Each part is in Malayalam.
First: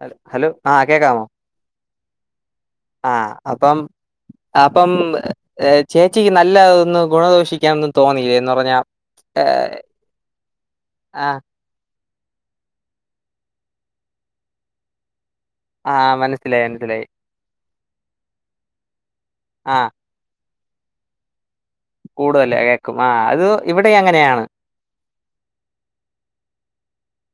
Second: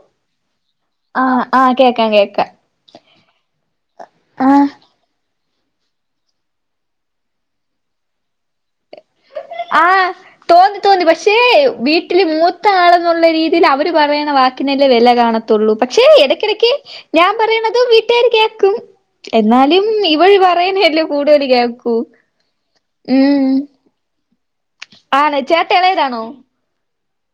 [unintelligible] ഹലോ ആഹ് കേക്കാമോ ആഹ് ആഹ് കേക്കാം കേക്കാം ആഹ് അപ്പം ആഹ് അപ്പം ഏഹ് ചേച്ചിക്ക് നല്ലതൊന്ന് ഗുണദോഷിക്കാനൊന്നും തോന്നിയില്ലേ എന്ന് പറഞ്ഞാ ഏഹ് ആഹ് തോന്നി തോന്നി പക്ഷേ ആഹ് [unintelligible] ട്ടില് മൂത്ത ആളെന്നുള്ള രീതിയില് അവര് പറയുന്ന വാക്കിനല്ലെ വില കാണ ത്തുള്ളൂ പക്ഷേ ആഹ് മനസ്സിലായി ഇടക്കിടക്ക് മനസ്സിലായി ഞാൻ പറയണതും വീട്ടുകാര് കേക്കും എന്നാലും ഇവൾ പറയണല്ലേ കൂടുതൽ ക [unintelligible] കൂടുതലേ കേക്കും ആ അത് ഇവിടേം അങ്ങനെയാണ് ആണ് ചേട്ട എളയതാണോ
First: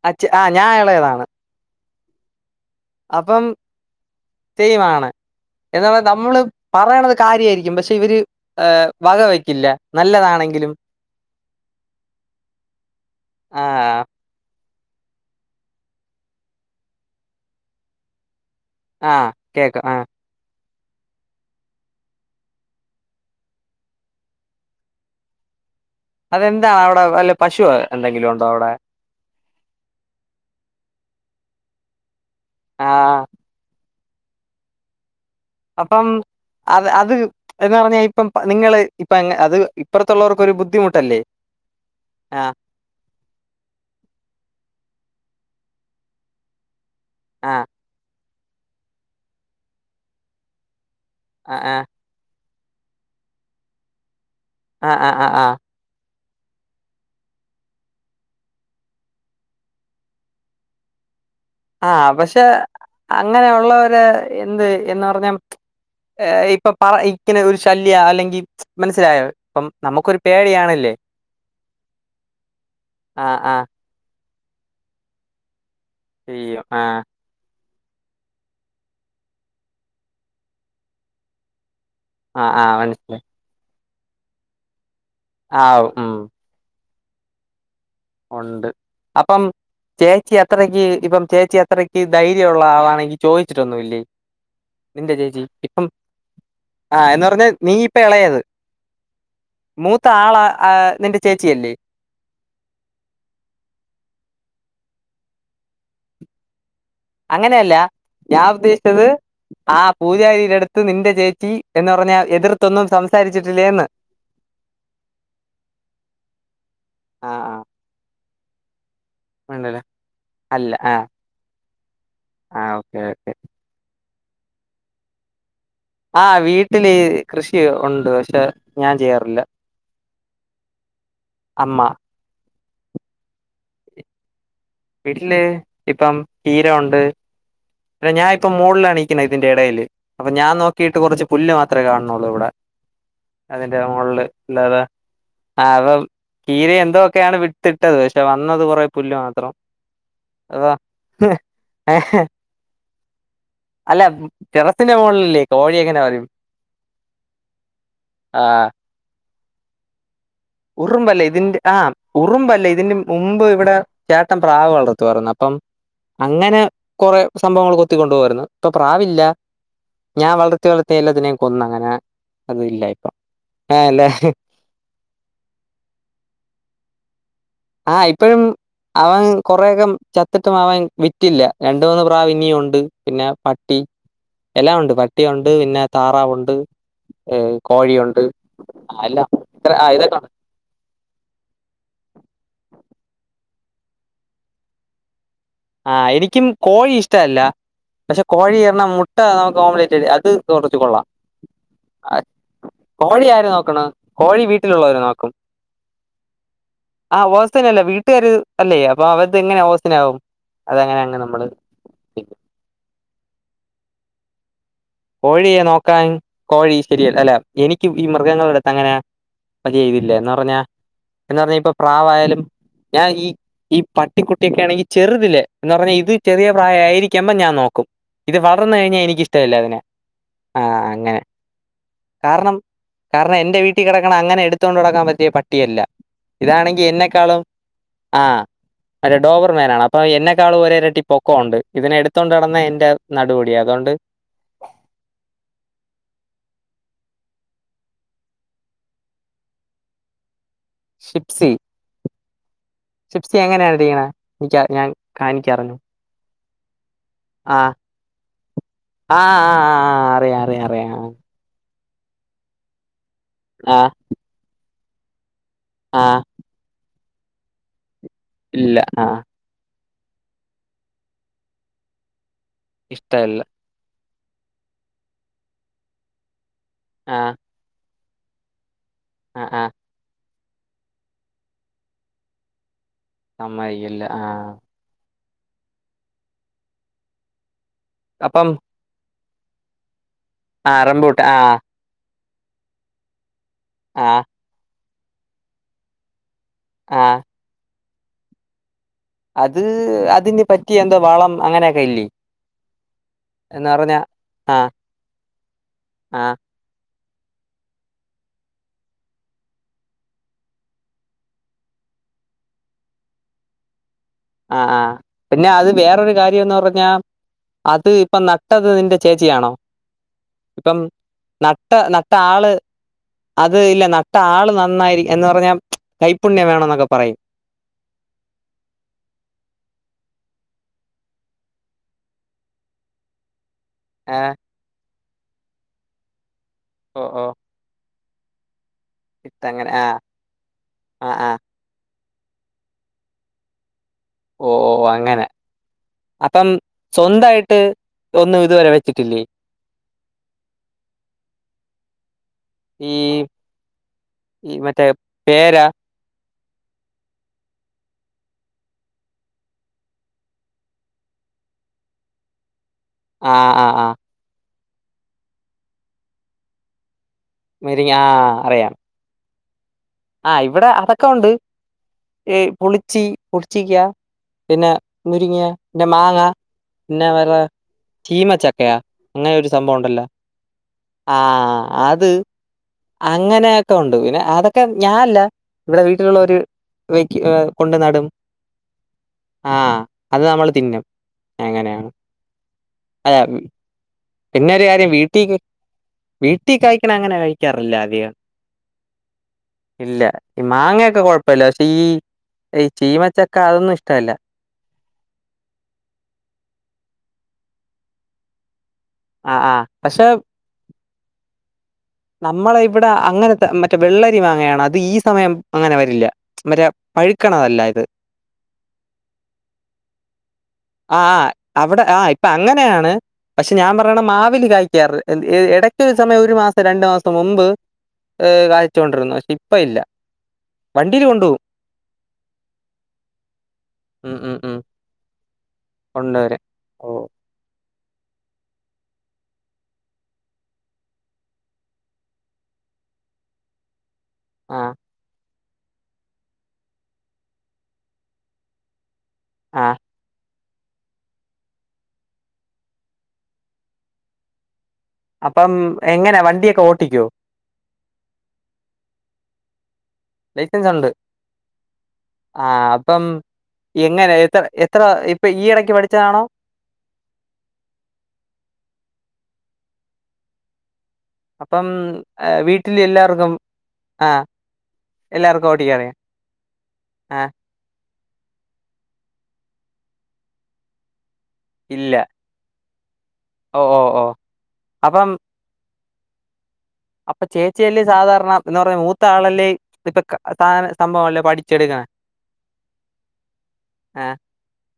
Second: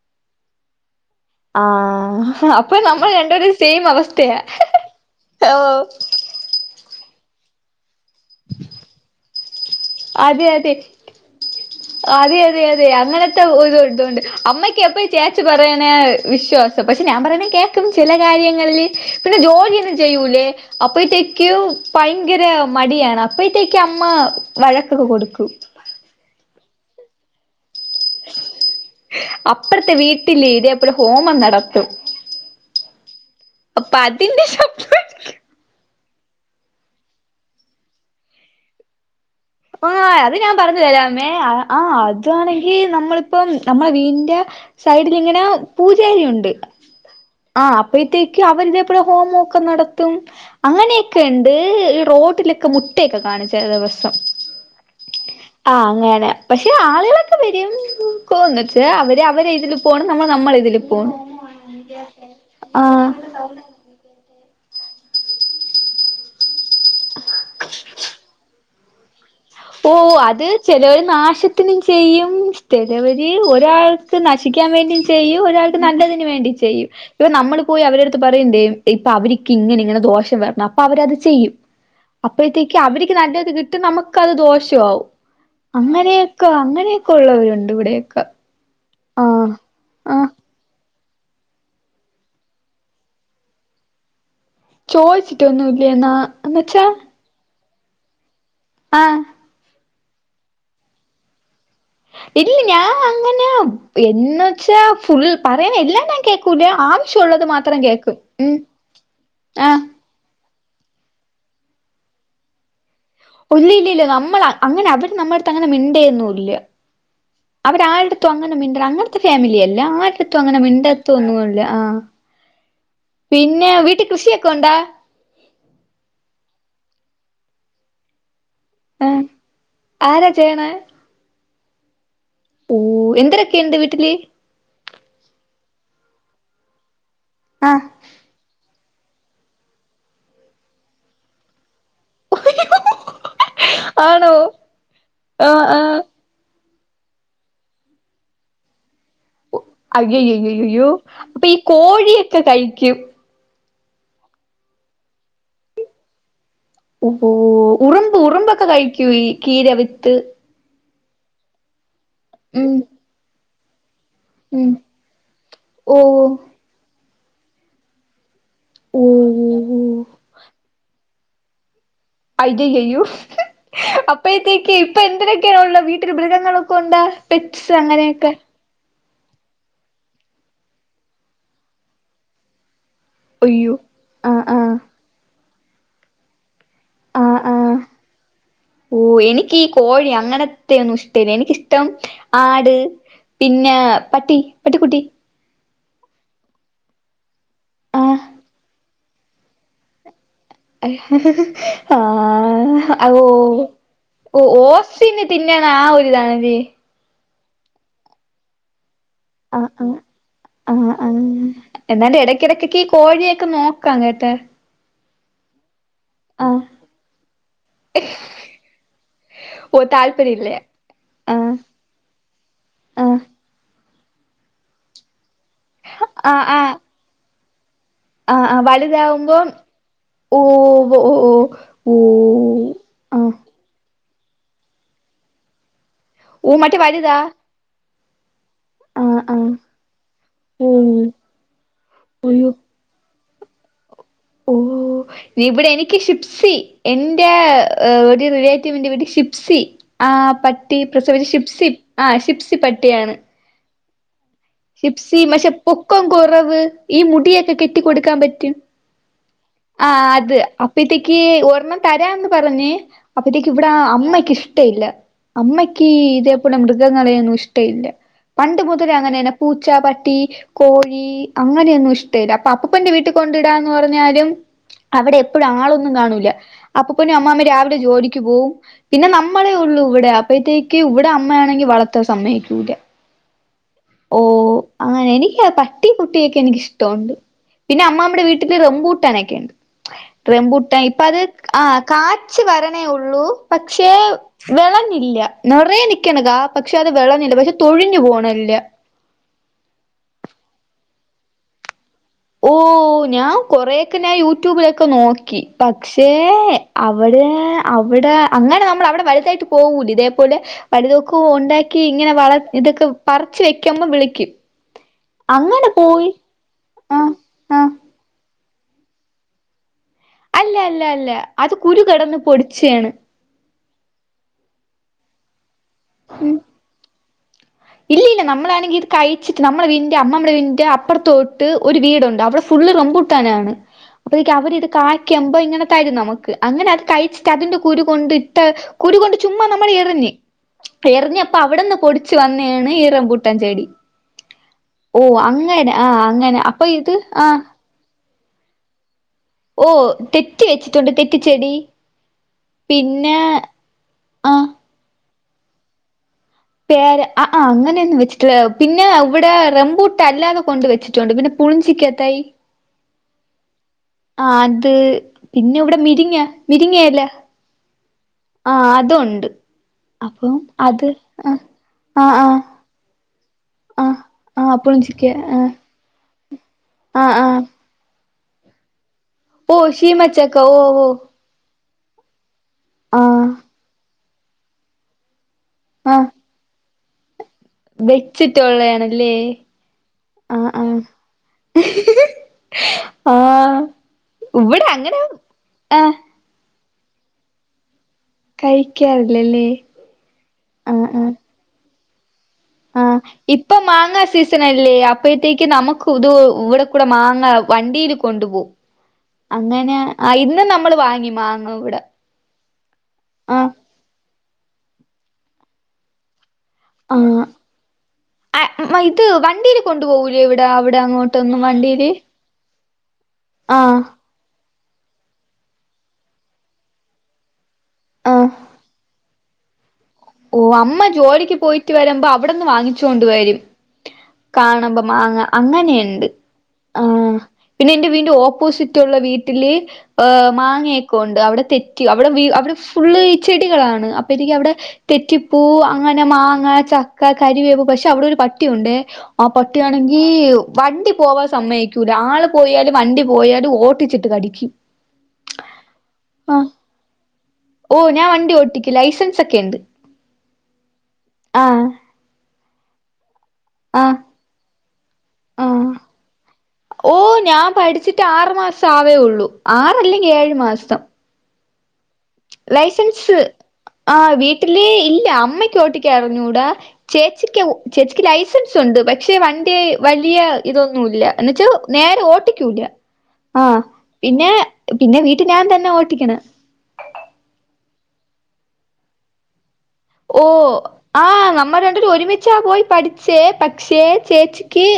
അഛ ആ ഞാൻ എളയതാണ് ആഹ് [unintelligible] അപ്പൊ നമ്മൾ രണ്ട് അപ്പം പേരും സെയിം അവസ്ഥയാ ഹ് സെയിമാണ് ഹ് ഓ കാര്യയിരിക്കും പക്ഷെ ഇവര് വക വയ്ക്കില്ല അതെ അതെ അതെ അതെ അതെ അങ്ങനത്തെ ഒരു ആഹ് ഇതൊണ്ട് അമ്മ എപ്പയും ചേച്ചി പറയണേ വിശ്വാസം പക്ഷെ ഞാൻ പറയണേ കേൾക്കും ചില കാര്യങ്ങ [unintelligible] ആഹ് പിന്നെ കേക്കും ജോലിയൊന്നും ആഹ് ചെയ്യൂലേ അപ്പഴത്തേക്ക് ഭയങ്കര മടിയാണ് അപ്പഴത്തേക്ക് അമ്മ വഴക്കൊക്ക കൊടുക്കും അതെന്താ അവിടെ വല്ല പശു എന്തെങ്കിലും ഉണ്ടോ അവിടെ അപ്പറത്തെ വീട്ടില് ഇതേ പോലെ ഹോമം നടത്തും ആഹ് അപ്പൊ അതിന്റെ [unintelligible] അപ്പം അത് അത് എന്ന് പറഞ്ഞാൽ ഇപ്പം നിങ്ങള് ഇപ്പ അത് ആ അത് ഇപ്പുറത്തുള്ളവർക്കൊരു ഞാൻ പറഞ്ഞു ബുദ്ധിമുട്ടല്ലേ തരാമേ ആ് ആഹ് അതാണെങ്കിൽ നമ്മളിപ്പം നമ്മളെ വീന്റെ സൈഡിലിങ്ങനെ പൂജാരി ഉണ്ട് ആ ആഹ് അപ്പത്തേ അവരിതേപലെ ഹോമഒക്കെ നടത്തും അങ്ങനെയൊക്കെ ഉണ്ട് ആഹ് ആഹ് ഈ റോട്ടില് [unintelligible] മുട്ടയൊക്കെ കാണിച്ച ദിവസം ആഹ ആഹ ആഹ ആഹ ആഹ് അങ്ങനെ പക്ഷെ ആളുകളൊക്കെ വരും പോകുനക്, അവര് അവരെ ഇതിൽ പോണം, നമ്മൾ നമ്മളെതിൽ പോണം. ആഹ.. പക്ഷെ അങ്ങനെയുള്ളര്- എന്ത് എന്ന് പറഞ്ഞൽ, ഇപ്പൊ പറ- ഇക്കന ഒരു ശല്യ അല്ലെങ്കിൽ- മനസ്സിലായോ? ഇപ്പം ഓ നമുക്കൊരു അത് പേടിയാണല്ലേ ചെലവര് നാശത്തിനും- ചെയ്യും ചിലവര് ആഹ് ആഹ് ഒരാൾ- നശിക്കാൻ വേണ്ടിയും ചെയ്യും, ഒരാൾക്ക് നല്ലതിന് വേണ്ടി ചെയ്യും. ഇപ്പോ നമ്മൾ- പോയി അവടെ അടുത്ത് പറയേണ്ടെ, ഇപ്പോ അവർക്ക് ഇങ്ങനെ... ഇങ്ങനെ.. ദോഷം- വരണം അപ്പൊ അവരത് ചെയ്യും. ആഹ് ആഹ് അപ്പോഴത്തേക്ക് അവർക്ക് മനസ്സിലായി നല്ലത് കിട്ടും നമുക്കത് ദോഷമാവും. ആഹ് ഉം അങ്ങനെയൊക്കെ.. അങ്ങനെയൊക്കെ ഉള്ളവരുണ്ട് ഇവിടൊക്കേ. ഉണ്ട് അപ്പം ചേച്ചി അത്രക്ക്- ഇപ്പം ചേച്ചി അത്രക്ക് ധൈര്യമുള്ള ആളാണെങ്കിൽ, ചോദിച്ചിട്ടൊന്നുംല്ലേ? നിന്റെ ചേച്ചി ഇപ്പം ചോദിച്ചിട്ടൊന്നുംല്ലേ എന്നാ എന്ന് ആ... എന്ന് പറഞ്ഞ നീ ഇപ്പ ഇളയത്. ആഹ... ! മൂത്ത ആള് നിന്റെ ചേച്ചിയല്ലേ? ഇല്ല... ഞാൻ അങ്ങനെ എന്ന വച്ചാ- ഫുൾ പറയണ എല്ലാം ഞാൻ- കേക്കൂല. ആവശ്യമുള്ളത് അങ്ങനെയല്ല മാത്രം കേക്കും ഞാൻ ഉം ഉദ്ദേശിച്ചത് ആ.. ആഹ് പൂജാരിഎടുത്ത്- നിന്റെ ചേച്ചി എന്ന് പറഞ്ഞാ- എതിർതോന്നും സംസാരി. ഇല്ല.. ഇല്ല... ഇല്ല നമ്മൾ അങ്ങനെ അവര് നമ്മടുത്ത് അങ്ങനെ- മിണ്ടയന്നുംല്ല. ആ ആ അവരാ [unintelligible] അങ്ങനെ മിണ്ട.. അങ്ങനത്തെ ഫാമിലി അല്ല ഉണ്ടല്ലേ ആരിടത്തും അങ്ങനെ മിണ്ടത്തോ ഒന്നുമല്ല. ആഹ.. ! ആഹ... ഓക്കെ.. ഓക്കെ. കൃഷിയോക്കെ ഉണ്ടാ? ആഹ.. വീട്ടിൽ കൃഷി ഉണ്ട്. പക്ഷേ - ആഹ.. ആരാ ചെയ്യണേ? അമ്മ.. ! ഓ എന്തരൊക്കെയ് ഉണ്ട് വീട്ടില്? വീട്ടില് ഇപ്പം ചിര ഉണ്ട്. ആഹ് പിന്ന ഞാൻ- ഇപ്പം മോളിലാണേ. ഇതിന്റെ ഇടയില് അപ്പോ ഞാൻ നോക്കിട്ട് കുറച്ച് പുല്ല് മാത്രേ- കാണുന്നുള്ളൂ ഇവിടെ. അതിന്റെ മോളില് ആണോ അല്ലതാ, ആഹ് ആ അപ്പ ആഹ് ചീര എന്ത- ഇതൊക്കെയാണ് വിട്ടട്ടത് പക്ഷെ- വന്നത് കുറേ പുല്. അയ്യയ്യ... അയ്യ.. യ.. യ്യോ അപ്പൊ- ഈ ഏ കോഴിയൊക്കെ കഴിക്കും. അല്ല, ടെറസിന്റെ മുകളിലല്ലേ കോഴി- എങ്ങനെ വരും. ഓ ഉറുമ്പ് ഉറുമ്പൊക്കെ കഴിക്കൂ ചീ- ര വിത്ത്. ഉറുമ്പല്ലേ.. ഇതിന്റെ ആഹ്.. ഉറുമ്പല്ലേ ഉം ഇതിറെ മുമ്പ് ഇവിടെ- ചേട്ടൻ പ്രാവ് ഉം വളർത്തുവരുന്നു, അപ്പം ഓ അങ്ങനെ കുറേ സംഭവങ്ങൾ കൊത്തിക്കൊണ്ടു പോമായിരുന്നു. ഇപ്പോ ഓ പ്രാവില്ല ഞാൻ വളർത്തി, വളർത്തിയല്ലാംതിനെ കൊന്ന- അങ്ങനെ. അത് ഇല്ല അയ്യായ്യായോ ഇപ്പൊ ആ അല്ലേ അപ്പഴതേക്ക് ഇപ്പോ- എന്തര്. വീട്ടില് മൃഗങ്ങളൊക്കെ ഉണ്ടാ? പെറ്റ്സ് ആ അങ്ങനെയൊക്കെ? ഇപ്പോഴും അവൻ കൊറേയക്കം ചത്തിട്ടും അവൻ വിറ്റില്ല രണ്ട്, മൂന്ന് പ്രാവ് ഇനിയ ഉണ്ട്. പിന്നെ അയ്യോ പട്ടി ആഹ് ആഹ് എല്ലാം ഉണ്ട് പട്ടിയുണ്ട്, പിന്നെ.. താറാവുണ്ട്. ഏ... ആഹ് ആഹ് കോഴിയുണ്ട്. ആ, ഓ എല്ലാം എനിക്കി ഈ ഇത്ര- ആ കോഴി ഇതൊക്കെ ഉണ്ട് അങ്ങനത്തെ ഒന്നും ഇഷ്ടല്ല. എനിക്കിഷ്ടം ആട്- പിന്നെ പട്ടി പട്ടിക്കുട്ടി. ആ എനിക്കും കോഴി ഇഷ്ടമല്ല. ആഹ് പക്ഷെ കോഴി ഇറഞ്ഞ മുട്ട നമുക്ക് ഓമലേറ്റ് അത്- കുറച്ച് കൊള്ളാം ആഹ.. ആ.. കോഴി ആര് നോക്കണ് കോഴി വീട്ടിലുള്ളവര് ഓസി [inaudible] ഞ് ണ, ആ, ഒരുതാണത് [unintelligible] ആഹ്.. ഓസി നല്ല വീട്ടുകാര് അല്ലേ, അപ്പോ അവരത് എങ്ങനെ ഓസി- ആവും. ആ.. ആ.. എന്നാണ്ട് ഇടക്ക്- ഇടക്കൊക്ക ഈ കോഴിയൊക്കെ നോക്കാം കേട്ടോ. കോഴിയെ നോക്കാൻ കോഴി- ശരിയല്ല അല്ല, എനിക്കും ഈ- മൃഗങ്ങള എടുത്ത് അങ്ങനാ- അത് ഓ ചെയ്തില്ലേ? എന്ന് താല്പര്യം ഇല്ല പറഞ്ഞാ എന്ന് ആഹ് പറഞ്ഞാ ഇപ്പോ പ്രാവായാലും ഞാൻ ആഹ് ഈ ഈ- പട്ടിക്കുട്ടിയൊക്കെയാണങ്കി ചെറുതില്ലേ എന്ന് പറഞ്ഞാ ഇത് ആഹ് ചെറിയ പ്രായ ആയിരിക്കുമ്പം ഞാൻ നോക്കും ഇത് ആഹ് ആഹ് വളർന്നഴിഞ്ഞാ എനിക്ക് വലുതാവുമ്പോ ഇഷ്ടല്ല അതിനെ ഓ ആഹ് ഓ അങ്ങനെ ഓ ഓ കാരണം ആഹ് കാരണം എന്റെ വീട്ടി കെടക്കണങ്ങനെ എടുത്തോണ്ട്ടക്കാൻ പറ്റിയ പട്ടിയല്ല ഓ മറ്റേ ഇതാണെങ്കി വലുതാ എന്നെക്കാളും ആഹ് അതെ ആഹ് ആഹ് ഡോബർ മേനാണ് അപ്പൊ എന്നെക്കാളും ഓ ഒരെരട്ടി പൊക്കോണ്ട് ഇതിനെ എടുത്തോണ്ട അയ്യോ നടന്ന എന്റെ നടുഒടിയും അതുകൊണ്ട് ഓ ഇവിടെ എനിക്ക് ഷിപ്സി എന്റെ ഒരു റിലേറ്റീവിറെ വീട്ടിൽ ഷിപ്സി ആഹ് ആഹ് പട്ടി പ്രസവിച്ചി ഷിപ്സി ആഹ് ഷിപ്സിപ ചിപ്സി എങ്ങനെയാനിരിക്കുന്നത് ഷിപ്സി പക്ഷേ പൊക്കം കൊറവ് ഈ മുടിയൊക്കെ ആഹ് കെട്ടിക്കൊടുക്കാൻ പറ്റും ആഹ് ആഹ് അത് അറിയാം അറിയാം അറിയാം ആഹ്. അപ്പത്തേക്ക് ഒരെണ്ണം തരാന്ന് പറഞ്ഞ് അപ്പത്തേക്ക് ഇവടെ ആഹ് അമ്മയ്ക്ക് ഇഷ്ടല്ല അമ്മയ്ക്ക് ആഹ് ഇതേപലെ മൃഗ ളേന്നും ഇഷ്ടയില്ല പണ്ട് ഇല്ല മുതലേ ആഹ് ങ്ങനെന്നേ പൂച്ച പ ട്ടി കോഴി അങ്ങനെയൊന്നും ഇഷ്ടല്ല അപ്പൊ ഇഷ്ടല്ല. അപ്പൂപ്പന്റെവീട്ടികൊണ്ടിടാ എന്ന്പറഞ്ഞാലും അവിടെ എപ്പോഴും ആളൊന്നും കാണൂല്ല അപ്പൂപ്പനും ആഹ് അമ്മാമ്മീം രാവിലെ ജോലിക്ക് പോവും പിന്നെ ആഹ് നമ്മളെ ആഹ് ഉള്ളു ഇവിടെ അപ്പഴത്തേക്ക് ഇവിടെ അമ്മയാണെങ്കി വളർത്താൻ സമ്മയ്ക്കൂല്ല സമ്മയിക്കില്ലാ ആഹ് ല്ല പട്ടികുട്ടിയൊക്കെ എനിക്ക് ഇഷ്ടമുണ്ട്, പിന്നെ അമ്മാമ്മടെ അപ്പം വീട്ടില് റംബൂട്ടാനൊക്കെയുണ്ട് റെംബൂട്ടൻ ആഹ് ഇപ്പ അത് റംബൂട്ടാൻ ആഹ് ആ കാച്ച് വരണേ ഉള്ളൂ, പക്ഷേ ആഹ് വെള ഞ്ഞില്ല, നിറയെ നിക്കാണ് കാ പക്ഷേ അത് ആഹ് വെളഞ്ഞില്ല പക്ഷേ തൊഴിഞ്ഞു പോവാണെല്ലാം. അത് അതിന് പറ്റിയ എന്തോ വളം അങ്ങനെയൊക്കെ ഇല്ലേ? ഓഹ് ഞാൻ എന്ന് കൊറെയൊക്കെ പറഞ്ഞാ ഞാൻ ആഹ് യൂട്യൂബിലൊക്കെ നോക്കി പക്ഷേ ആഹ് അ വിടെ അവടെ അങ്ങനെ നമ്മൾ അവിടെ വലുതായിട്ട് പോകൂലാ ഇതേപോലെ വല്ലതൊക്കെ ഉണ്ടാക്കി ഇങ്ങനെ വള ഇതക്കെ പറച്ച് വെക്കുമ്പോ വിളി ആഹ് ആഹ് പിന്നെ അത് വേറൊരു കാര്യന്ന് പറഞ്ഞാ ആഹ് ആഹ് അത് ഇപ്പ നട്ടത് നിന്റെ ചേച്ചിയാണോ? അല്ല ഇപ്പം അല്ല അല്ല അത് നട്ട കുരു നട്ട കടന്ന് ആള് പൊടിച്ചയാണ് അത് ഇല്ല നട്ട ആള് നന്നായിരി എന്ന് പറഞ്ഞാ കൈപ്പുണ്യം വേണം എന്നൊക്കെ പറയും. ഇല്ല ഇല്ല നമ്മളാണെങ്കിൽ ഇത് കഴിച്ചിട്ട് നമ്മുടെ വീന്റെ അമ്മമ്മടെ വീടിന്റെ അപ്പുറത്തോട്ട് ഒരു വീടുണ്ട് അവിടെ ഫു ള്ള് റെംബൂട്ടാനാണ്. ആ അപ്പത്തേക്കും അവര് ഇത് കായ്ക്കുമ്പോ ഇങ്ങനെ തരും നമുക്ക് അങ്ങനെ അത് ഓ ഓ കഴിച്ചിട്ട് അതിന്റെ കുരു കൊണ്ടിട്ട കുരുകൊണ്ട് ചുമ്മാ ഇട്ടങ്ങനെ നമ്മള് ആ എറിഞ്ഞ് ആ ആ എറിഞ്ഞപ്പ അവിടുന്ന് പൊടിച്ച് വന്ന യാണ് ഈ റംബൂട്ടാൻ ചെടി. ഓ ഓ ഓഹ് അങ്ങനെ ആഹ് അങ്ങനെ അപ്പോ ഇത് ആഹ് ഇതൊന്നും ഇതുവരെ വെച്ചിട്ടില്ലേ? ഓഹ് തെറ്റി വെച്ചിട്ടുണ്ട് തെറ്റിച്ചെടി. ഈ പിന്നെ ആഹ് പേരാ പേര ആഹ് ആഹ് അങ്ങനെയൊന്നും വെച്ചിട്ടില്ല പിന്നെ ഇവിടെ റംബൂട്ട് അല്ലാതെ കൊണ്ട് വെച്ചിട്ടുണ്ട്, പിന്നെ പുളിഞ്ചിക്ക തൈ ആഹ് ആഹ് ആ അത് പിന്നെ ഇവിടെ മിരിങ്ങ മിരിങ്ങെല്ല മുരിങ്ങ ആ അറിയാം അതൊണ്ട് ആ ഇവിടെ അതൊക്കെ ഉണ്ട് ആ ആ ഏ പുളിച്ചി പുളിച്ചിക്കാ ആ ആ പിന്നെ പുളിഞ്ചിക്ക ആ മുരിങ്ങിയ പിന്നെ മാങ്ങ ആ പിന്നെ ആ വേറെ ചീമ ചക്കയാ അങ്ങനെ ഒരു ഓ സംഭവം ഉണ്ടല്ലോ ഷീമച്ചക്ക ഓ ഓ ആഹ് അത് ആ അങ്ങനെയൊക്കെ ഉണ്ട് പിന്നെ അതൊക്കെ ഞാആല്ല ഇവിടെ ആ വീട്ടിലുള്ള ഒര് ഏ കൊണ്ടു നടും വെച്ചിട്ടുള്ളയാണല്ലേ ആ അത് ആ നമ്മള് ആ തിന്നും എങ്ങനെയാണ് അത ആ പിന്നെരു ഇവിടെ കാര്യം അങ്ങനെ വീട്ടിൽ ആ വീട്ടിൽ കഴിക്കണം അങ്ങനെ കഴിക്കാറില്ല ആതിക കഴിക്കാറില്ലല്ലേ ഇല്ല ഈ മാങ്ങയൊക്കെ കൊഴപ്പല്ല പക്ഷെ ഈ ഈ ചീമച്ചക്ക ആഇപ്പൊ അതൊന്നും മാങ്ങാ ഇഷ്ടല്ല. സീസൺ അല്ലേ അപ്പഴത്തേക്ക് നമുക്ക് ഇത് ഇവിടെ കൂടെ മാ ങ്ങവണ്ടിൽ കൊണ്ടു ആഹ് ആഹ് പോവുംഅങ്ങനെ പക്ഷെ ആ ഇന്നും നമ്മൾ വാങ്ങി മാങ്ങ ഇവിടെ നമ്മളെ ഇവിടെ ആ അങ്ങനെത്തെ മറ്റേ വെള്ളരി മാങ്ങയാണ് അത് ഈ സമയം അങ്ങനെ വരില്ല. ആ മറ്റെപഴുക്കണതല്ല ഇത് ആ ഇത് വണ്ടിയില് കൊണ്ടു പോകൂലേ ഇവിടെ അവിടെ ആ അങ്ങോട്ടൊന്നും അവിടെ വണ്ടിയില് ആ ഇപ്പൊ അങ്ങനെയാണ് പക്ഷെ ആ ഞാൻ പറയണം മാവില്കായ ക്കാറ്ഇടയ്ക്ക ഒരു സമയം ഒരു മാസം രണ്ട് മാസം മുമ്പ് ആ കാഴിച്ചോണ്ടിരുന്നു പക്ഷെ ഇപ്പ ഇല്ല ഓ അമ്മ വണ്ടിയിൽ ജോലിക്ക് കൊണ്ടുപോകും പോയിട്ട് വരുമ്പോ അവിടെന്ന് വാങ്ങിച്ചോണ്ട് വരും. ഉം ഉം ഉം കാണുമ്പം മാങ്ങ അങ്ങനെയുണ്ട് കൊണ്ടുവരും ആ ഓഹ് പിന്നെ എന്റെ ഓപ്പോസിറ്റ് ഉള്ള വീട്ടില് മാങ്ങയൊക്കെണ്ട് അവിടെ തെറ്റി അവിടെ ഫുൾ ഈ ചെടികളാണ് അപ്പ എനിക്ക് അവിടെ ആഹ് തെറ്റിപ്പൂ അങ്ങനെ മാങ്ങ ചക്ക കരിവേപ്പ് പക്ഷെ അവിടെ ഒരു പട്ടിയുണ്ട് ആ ആഹ് പട്ടിയാണെങ്കി വണ്ടി പോവാൻ സമ്മയിക്കൂല ആള് പോയാല് വണ്ടി പോയാല് ഓട്ടിച്ചിട്ട് കടിക്കും അപ്പം എങ്ങനെ ആ വണ്ടിയൊക്കെ ഓട്ടിക്കോ ഓ ഞാൻ വണ്ടി ഓട്ടിക്ക ലൈസൻസ് ഒക്കെ ഉണ്ട് ലൈസൻസ് ഉണ്ട് ആഹ് ആ അപ്പം ആഹ് എങ്ങനെ എത്ര എത്ര ഇപ്പൊ ഈ ആഹ് ഇടയ്ക്ക് പഠിച്ചതാണോ ഓ ഞാൻ പഠിച്ചിട്ട് ആറു മാസം ആവേള്ളൂ ആറ അല്ലെങ്കിൽ ഏഴ് മാസം അപ്പം വീട്ടില് ലൈസൻസ് എല്ലാവർക്കും. ആ ആഹ് വീട്ടില് ഇല്ല എല്ലാവർക്കും അമ്മയ്ക്ക് ഓട്ടിക്ക ഓട്ടിക്കറിയാം അറഞ്ഞൂടാ ആഹ് ചേച്ചിക്ക് ചേച്ചി എനിക്ക് ലൈസൻസ് ഉണ്ട് പക്ഷെ വണ്ടി വലിയ ഇതൊന്നു ഇല്ല എന്ന് ഇല്ല വച്ചാനേരെ ഓട്ടിക്കൂല്ല ആഹ് ഓഹ് ഓഹ് ഓഹ് പിന്നെ പിന്നെ അപ്പം വീട്ടിൽ ഞാൻ തന്നെ ഓട്ടിക്കണ അപ്പൊ ചേച്ചിയല്ലേ സാധാരണ എന്താ പറ മൂത്താളല്ലേ ഓ ആ നമ്മൾ രണ്ടരു ഒരുമിച്ചാ പോയി പഠിച്ചേ പക്ഷേ ആഹ് ചേച്ചിക്ക്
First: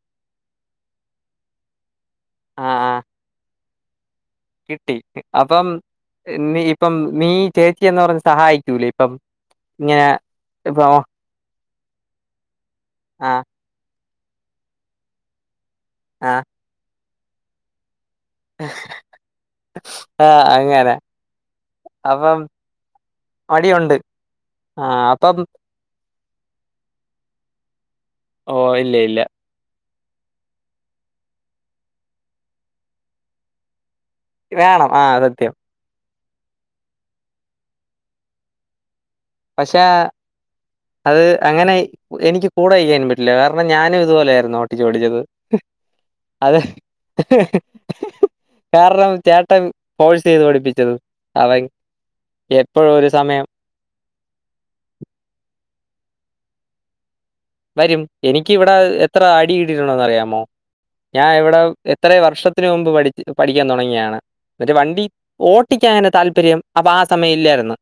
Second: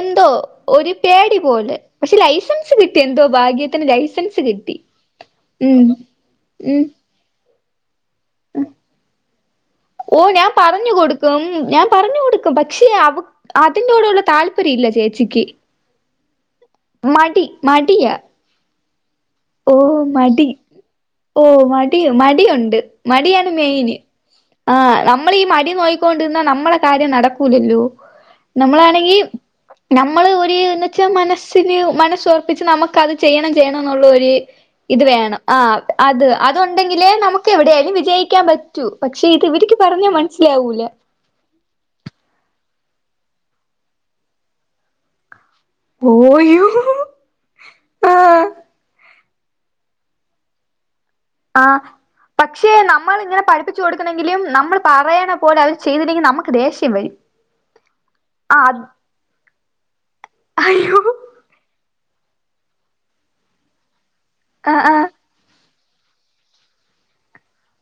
എന്തോ ഒരു പേടി പോലെ പക്ഷെ ലൈസൻസ് ആഹ് കിട്ടി ആഹ് എന്തോ ഭാഗ്യത്തിന് ലൈസൻസ് - കിട്ടി അപ്പം നീ ഉം ഇപ്പം നീ ചേച്ച പറഞ്ഞ് സഹായിക്കൂലേ ഇപ്പം ഇങ്ങനെ ഓ ഞാൻ ഇപ്പൊ പറഞ്ഞു കൊടുക്കും ഞാൻ പറഞ്ഞു കൊടുക്കും പക്ഷെ അവ ആ അതിനോടുള്ള താല്പര്യ ഇല്ല ചേച്ചിക്ക് ആ മടി മടിയാ ഓ ആ മടി അങ്ങനെ ഓ മടി അപ്പം മടിയുണ്ട് മടിയാണ് മടിയുണ്ട് മെയിന് ആ നമ്മളീഈ മടി നോയിക്കൊണ്ടിരുന്നാ നമ്മള കാര്യം നടക്കൂലല്ലോ ഓ ഇല്ല നമ്മളാണെങ്കി ഇല്ല നമ്മള് ഒരു എന്ന് വെച്ചാൽ മനസ്സിന് മനസ്സ് ഉറപ്പിച്ച് നമുക്കത് ചെയ്യണം ചെയ്യണം എന്നുള്ള ഒര് ഇത് ആ വേണം സത്യം ആ അത് അത്ണ്ടെങ്കിലേനമുക്ക് എവിടെയാലും വിജയിക്കാൻ പറ്റൂ പക്ഷെ ഇത് ഇവരിക്ക് പക്ഷെ പറഞ്ഞാ മനസ്സിലാവൂല അത് അങ്ങനെ എനിക്ക് കൂടെ ചെയ്യാനും പറ്റില്ല കാരണം ഞാനും ഇതുപോലെയായിരുന്നു ഓട്ടിച്ച് പടിച്ചത് ഹ്അതേ പോയോ ഹ ഹേ ആഹ് കാരണം ചേട്ടൻ ഫോഴ്‌സ് ചെയ്ത് പഠിപ്പിച്ചത് ആ അവൻ പക്ഷെ എപ്പോഴും ഒരു നമ്മൾ ഇങ്ങനെ സമയം പഠിപ്പിച്ചു കൊടുക്കണെങ്കിലും നമ്മൾ പറയണ പോലെ അവര് ചെയ്തില്ലെങ്കിൽ നമുക്ക് ദേഷ്യം വരും വരും. ആഹ് എനിക്കിവിടെ അത് എത്ര അടി കിട്ടിയിട്ടുണ്ടെന്ന് അറിയാമോ? അയ്യോ ഞാൻ ഇവിടെ! എത്ര വർഷത്തിനു മുമ്പ് പഠിച്ച പഠിക്കാൻ തുടങ്ങിയാണ്. എന്നിട്ടു് ആഹ് വണ്ടി! ആഹ് ട്ടിക്കനെ താല്പര്യം. അപ്പൊ ആ സമയം ഇല്ലായിരുന്നു.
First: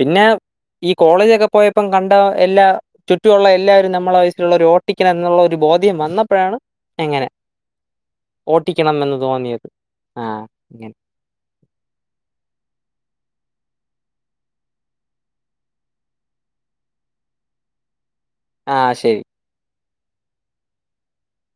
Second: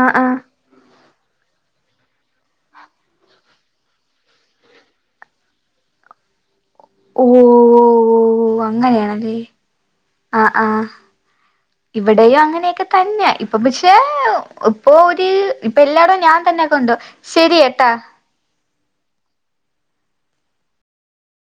ആഹ് ആഹ് ഈ! കോളേജൊക്കെ പോയപ്പം കണ്ട എല്ലാ ചുറ്റുമുള്ള എല്ലാവരും നമ്മ! നമ്മളെ വയസ്സിലുള്ള ഒരു ഓട്ടിക്കൻ എന്നുള്ള ഒരു ബോധ്യം വന്നപ്പോഴാണ്! എങ്ങനെ ഓഹ് ഓട്ടിക്കണമെന്ന് അങ്ങനെയാണല്ലേ തോന്നിയത് ആഹ് ആഹ് ആഹങ്ങെ? ഇവിടെയും അങ്ങനെയൊക്കെ! തന്നെ! ഇപ്പൊ പക്ഷേ ഇപ്പൊ ഒരു ഇപ്പൊ എല്ലായിടും ഞാൻ തന്നെ കൊണ്ടോ ശെരി ട്ടാ! ആഹ്! ശരി!